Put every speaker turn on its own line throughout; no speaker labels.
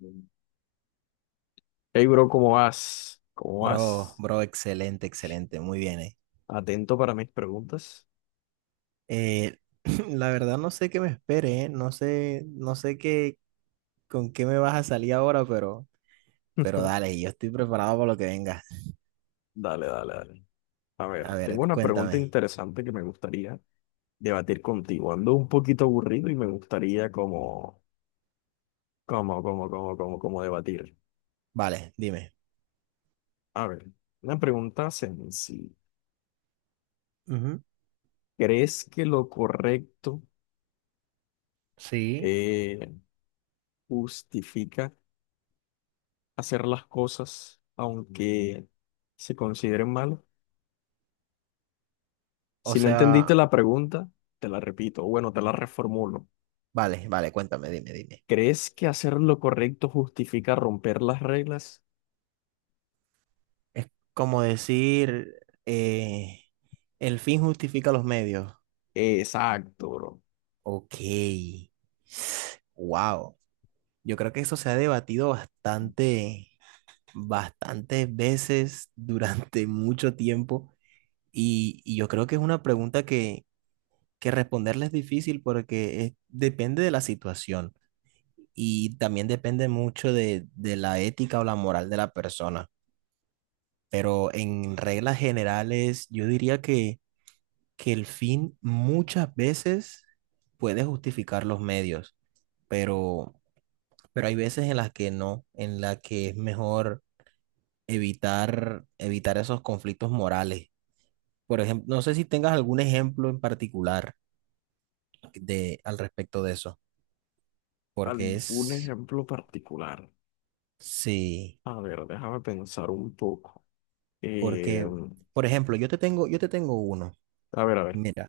Hey, bro, ¿cómo vas? ¿Cómo
Bro,
vas?
bro, excelente, muy bien,
Atento para mis preguntas.
Eh, la verdad no sé qué me espere, no sé qué, con qué me vas a salir ahora, pero dale, yo estoy preparado para lo que venga.
Dale, dale, dale. A
A
ver, tengo
ver,
una pregunta
cuéntame.
interesante que me gustaría debatir contigo. Ando un poquito aburrido y me gustaría como debatir.
Vale, dime.
A ver, una pregunta sencilla.
Ujú.
¿Crees que lo correcto
Sí,
eh, justifica hacer las cosas aunque se consideren malas?
o
Si no entendiste
sea,
la pregunta, te la repito, o bueno, te la reformulo.
vale, cuéntame, dime.
¿Crees que hacer lo correcto justifica romper las reglas?
Es como decir, el fin justifica los medios.
Exacto, bro.
Ok. Wow. Yo creo que eso se ha debatido bastantes veces durante mucho tiempo y yo creo que es una pregunta que responderle es difícil porque es- depende de la situación y también depende mucho de la ética o la moral de la persona. Pero en reglas generales, yo diría que el fin muchas veces puede justificar los medios, pero, pero hay veces en las que no, en las que es mejor evitar esos conflictos morales. Por ejemplo, no sé si tengas algún ejemplo en particular de al respecto de eso, porque
¿Algún
es,
ejemplo particular?
sí,
A ver, déjame pensar un poco. Eh,
porque, por ejemplo, yo te tengo uno.
a ver, a ver.
Mira,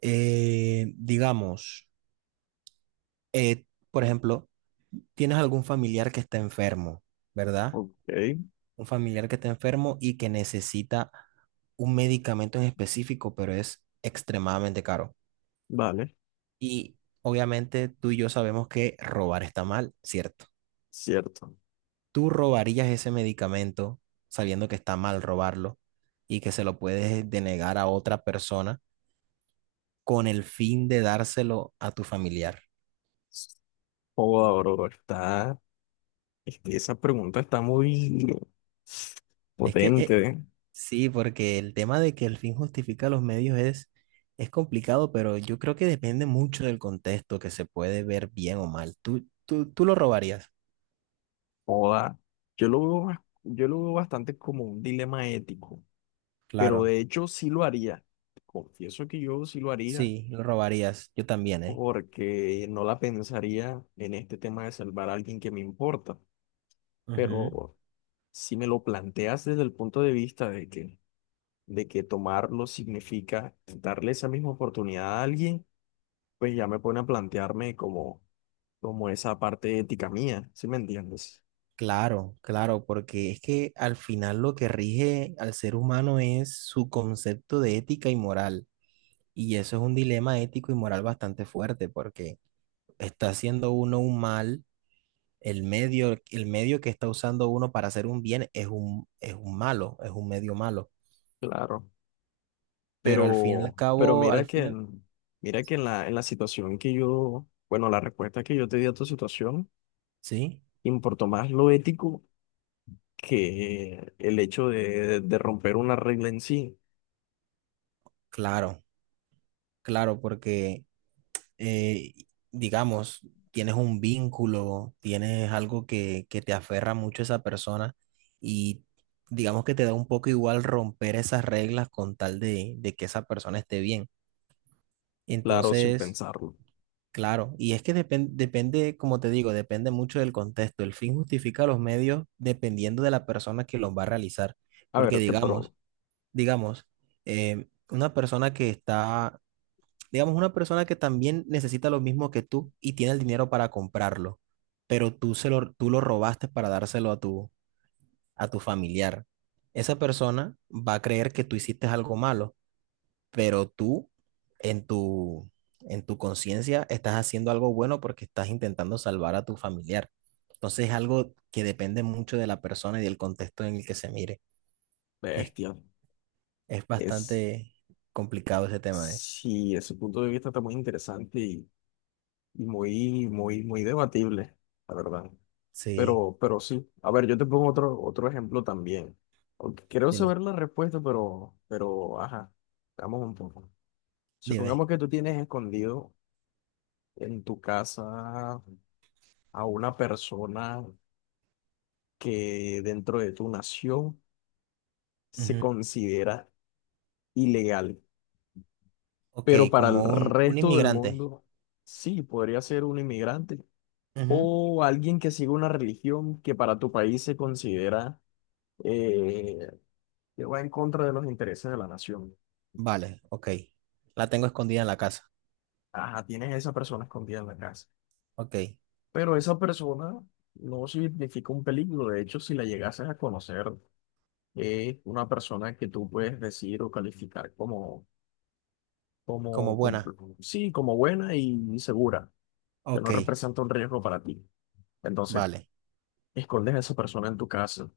digamos, por ejemplo, tienes algún familiar que está enfermo, ¿verdad?
Ok,
Un familiar que está enfermo y que necesita un medicamento en específico, pero es extremadamente caro.
vale,
Y obviamente tú y yo sabemos que robar está mal, ¿cierto?
cierto.
¿Tú robarías ese medicamento sabiendo que está mal robarlo y que se lo puedes denegar a otra persona con el fin de dárselo a tu familiar?
Joda, bro, está, es esa pregunta está muy
Es que
potente, ¿eh?
sí, porque el tema de que el fin justifica los medios es complicado, pero yo creo que depende mucho del contexto que se puede ver bien o mal. ¿Tú lo robarías?
Joda. Yo lo veo, yo lo veo bastante como un dilema ético, pero
Claro,
de hecho sí lo haría. Confieso que yo sí lo haría
sí, lo robarías. Yo también, ¿eh?
porque no la pensaría en este tema de salvar a alguien que me importa,
Ujú.
pero si me lo planteas desde el punto de vista de que tomarlo significa darle esa misma oportunidad a alguien, pues ya me pone a plantearme como, como esa parte ética mía, ¿sí me entiendes?
Claro, claro, porque es que al final lo que rige al ser humano es su concepto de ética y moral. Y eso es un dilema ético y moral bastante fuerte, porque está haciendo uno un mal, el medio que está usando uno para hacer un bien es un malo, es un medio malo.
Claro.
Pero al fin y
Pero,
al
pero
cabo, al final,
mira que en la situación que yo, bueno, la respuesta que yo te di a tu situación,
sí,
importó más lo ético que el hecho de romper una regla en sí,
claro, claro, porque eh, digamos, tienes un vínculo, tienes algo que te aferra mucho a esa persona y digamos que te da un poco igual romper esas reglas con tal de que esa persona esté bien.
claro, sin
Entonces,
pensarlo.
claro, y es que depen- depende, como te digo, depende mucho del contexto. El fin justifica los medios dependiendo de la persona que los va a realizar.
A ver,
Porque
te pero
digamos, digamos, eh, una persona que está digamos, una persona que también necesita lo mismo que tú y tiene el dinero para comprarlo, pero tú, se lo, tú lo robaste para dárselo a tu familiar. Esa persona va a creer que tú hiciste algo malo, pero tú en tu, en tu conciencia estás haciendo algo bueno porque estás intentando salvar a tu familiar. Entonces es algo que depende mucho de la persona y del contexto en el que se mire. Es,
bestia,
es
es,
bastante complicado ese tema, ¿eh?
sí, ese punto de vista está muy interesante y muy, muy, muy debatible, la verdad.
Sí,
Pero sí, a ver, yo te pongo otro, otro ejemplo también. Aunque quiero
dime,
saber la respuesta, pero, ajá, veamos un poco.
dime.
Supongamos que tú tienes escondido en tu casa a una persona que dentro de tu nación se
Ujú.
considera ilegal,
Ok,
pero para el
como un
resto del
inmigrante.
mundo sí, podría ser un inmigrante
Ujú.
o alguien que siga una religión que para tu país se considera eh, que va en contra de los intereses de la nación.
Vale, ok. La tengo escondida en la casa.
Ajá, tienes a esa persona escondida en la casa,
Ok.
pero esa persona no significa un peligro. De hecho, si la llegases a conocer, es una persona que tú puedes decir o calificar como
Como
como,
buena.
sí, como buena y segura, que
Ok,
no representa un riesgo para ti. Entonces,
vale.
escondes a esa persona en tu casa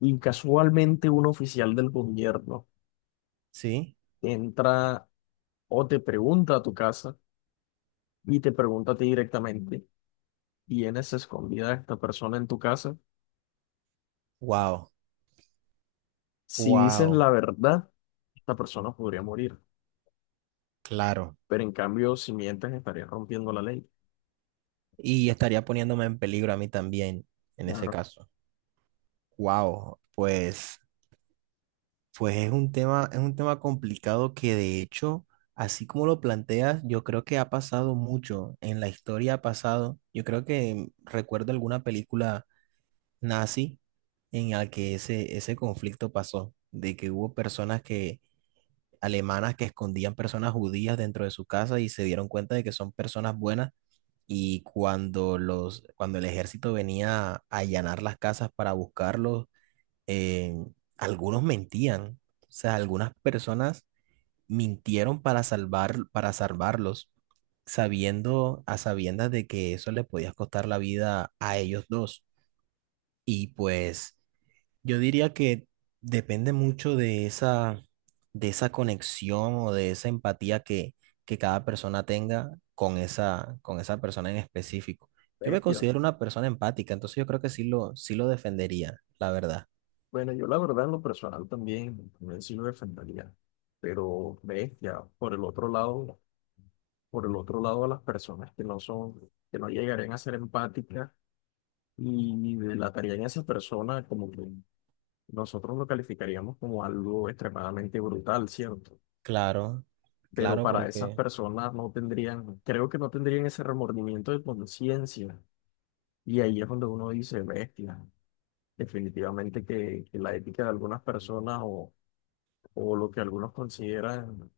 y casualmente un oficial del gobierno
Sí.
entra o te pregunta a tu casa y te pregunta a ti directamente, ¿tienes escondida a esta persona en tu casa?
Wow.
Si dices
Wow.
la verdad, esta persona podría morir,
Claro.
pero en cambio, si mientes, estarías rompiendo la ley.
Y estaría poniéndome en peligro a mí también en ese
Claro,
caso. Wow. Pues, pues es un tema complicado que de hecho, así como lo planteas, yo creo que ha pasado mucho en la historia ha pasado. Yo creo que recuerdo alguna película nazi en el que ese conflicto pasó, de que hubo personas que, alemanas que escondían personas judías dentro de su casa y se dieron cuenta de que son personas buenas y cuando los, cuando el ejército venía a allanar las casas para buscarlos, eh, algunos mentían, o sea, algunas personas mintieron para salvar, para salvarlos, sabiendo, a sabiendas de que eso les podía costar la vida a ellos dos. Y pues yo diría que depende mucho de esa conexión o de esa empatía que cada persona tenga con esa persona en específico. Yo me
bestia.
considero una persona empática, entonces yo creo que sí lo defendería, la verdad.
Bueno, yo la verdad en lo personal también, también sí lo defendería, pero ves ya por el otro lado, por el otro lado a las personas que no son, que no llegarían a ser empáticas y delatarían a esa persona como que nosotros lo calificaríamos como algo extremadamente brutal, ¿cierto?
Claro,
Pero
claro,
para esas
porque
personas no tendrían, creo que no tendrían ese remordimiento de conciencia y ahí es donde uno dice, bestia, definitivamente que la ética de algunas personas o lo que algunos consideran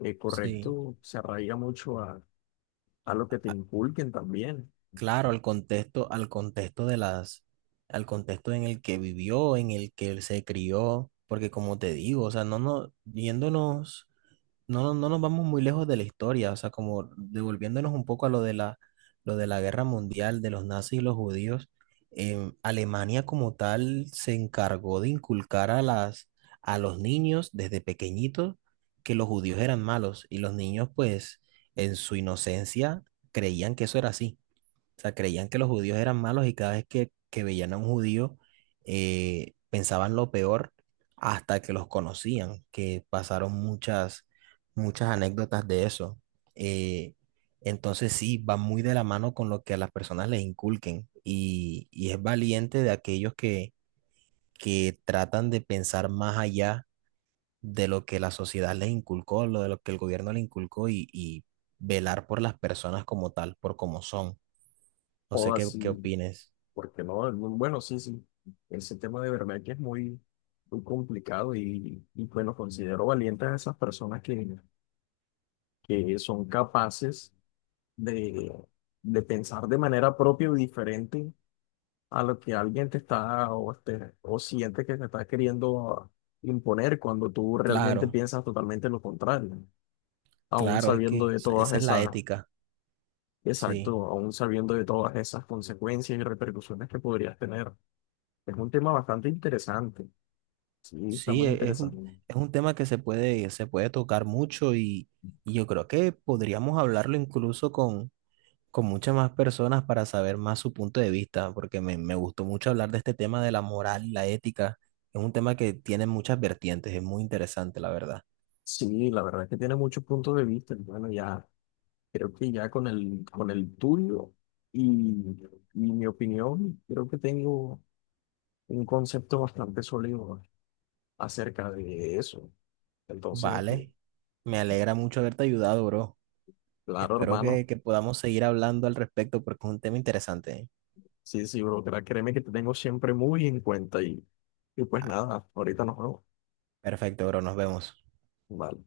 sí,
correcto se arraiga mucho a lo que te inculquen también,
claro, al contexto, al contexto en el que vivió, en el que él se crió, porque como te digo, o sea, yéndonos. No nos vamos muy lejos de la historia, o sea, como devolviéndonos un poco a lo de la guerra mundial de los nazis y los judíos, Alemania como tal se encargó de inculcar a las, a los niños desde pequeñitos que los judíos eran malos y los niños pues en su inocencia creían que eso era así. O sea, creían que los judíos eran malos y cada vez que veían a un judío pensaban lo peor hasta que los conocían, que pasaron muchas, muchas anécdotas de eso. Eh, entonces sí, va muy de la mano con lo que a las personas les inculquen y es valiente de aquellos que tratan de pensar más allá de lo que la sociedad les inculcó, lo de lo que el gobierno les inculcó y velar por las personas como tal, por como son. No
o
sé qué,
así,
qué opines.
porque no, bueno, sí, sí, ese tema de verdad que es muy, muy complicado y bueno, considero valientes a esas personas que son capaces de, de pensar de manera propia y diferente a lo que alguien te está o, te, o siente que te está queriendo imponer cuando tú realmente
Claro,
piensas totalmente lo contrario. Aún
claro, es
sabiendo
que
de
esa
todas
esa es la
esas,
ética, sí,
exacto, aún sabiendo de todas esas consecuencias y repercusiones que podrías tener. Es un tema bastante interesante, sí, está
sí,
muy
e-
interesante.
es un tema que se puede tocar mucho y yo creo que podríamos hablarlo incluso con muchas más personas para saber más su punto de vista, porque me gustó mucho hablar de este tema de la moral y la ética, es un tema que tiene muchas vertientes, es muy interesante, la verdad.
Sí, la verdad es que tiene muchos puntos de vista. Y bueno, ya creo que ya con el tuyo y, y mi opinión, creo que tengo un concepto bastante sólido acerca de eso. Entonces,
Vale, me alegra mucho haberte ayudado, bro.
claro,
Espero
hermano,
que podamos seguir hablando al respecto porque es un tema interesante. ¿Eh?
sí, sí, bro, créeme que te tengo siempre muy en cuenta y pues
Ah,
nada, ahorita nos vemos.
perfecto, bro, nos vemos.
Vale.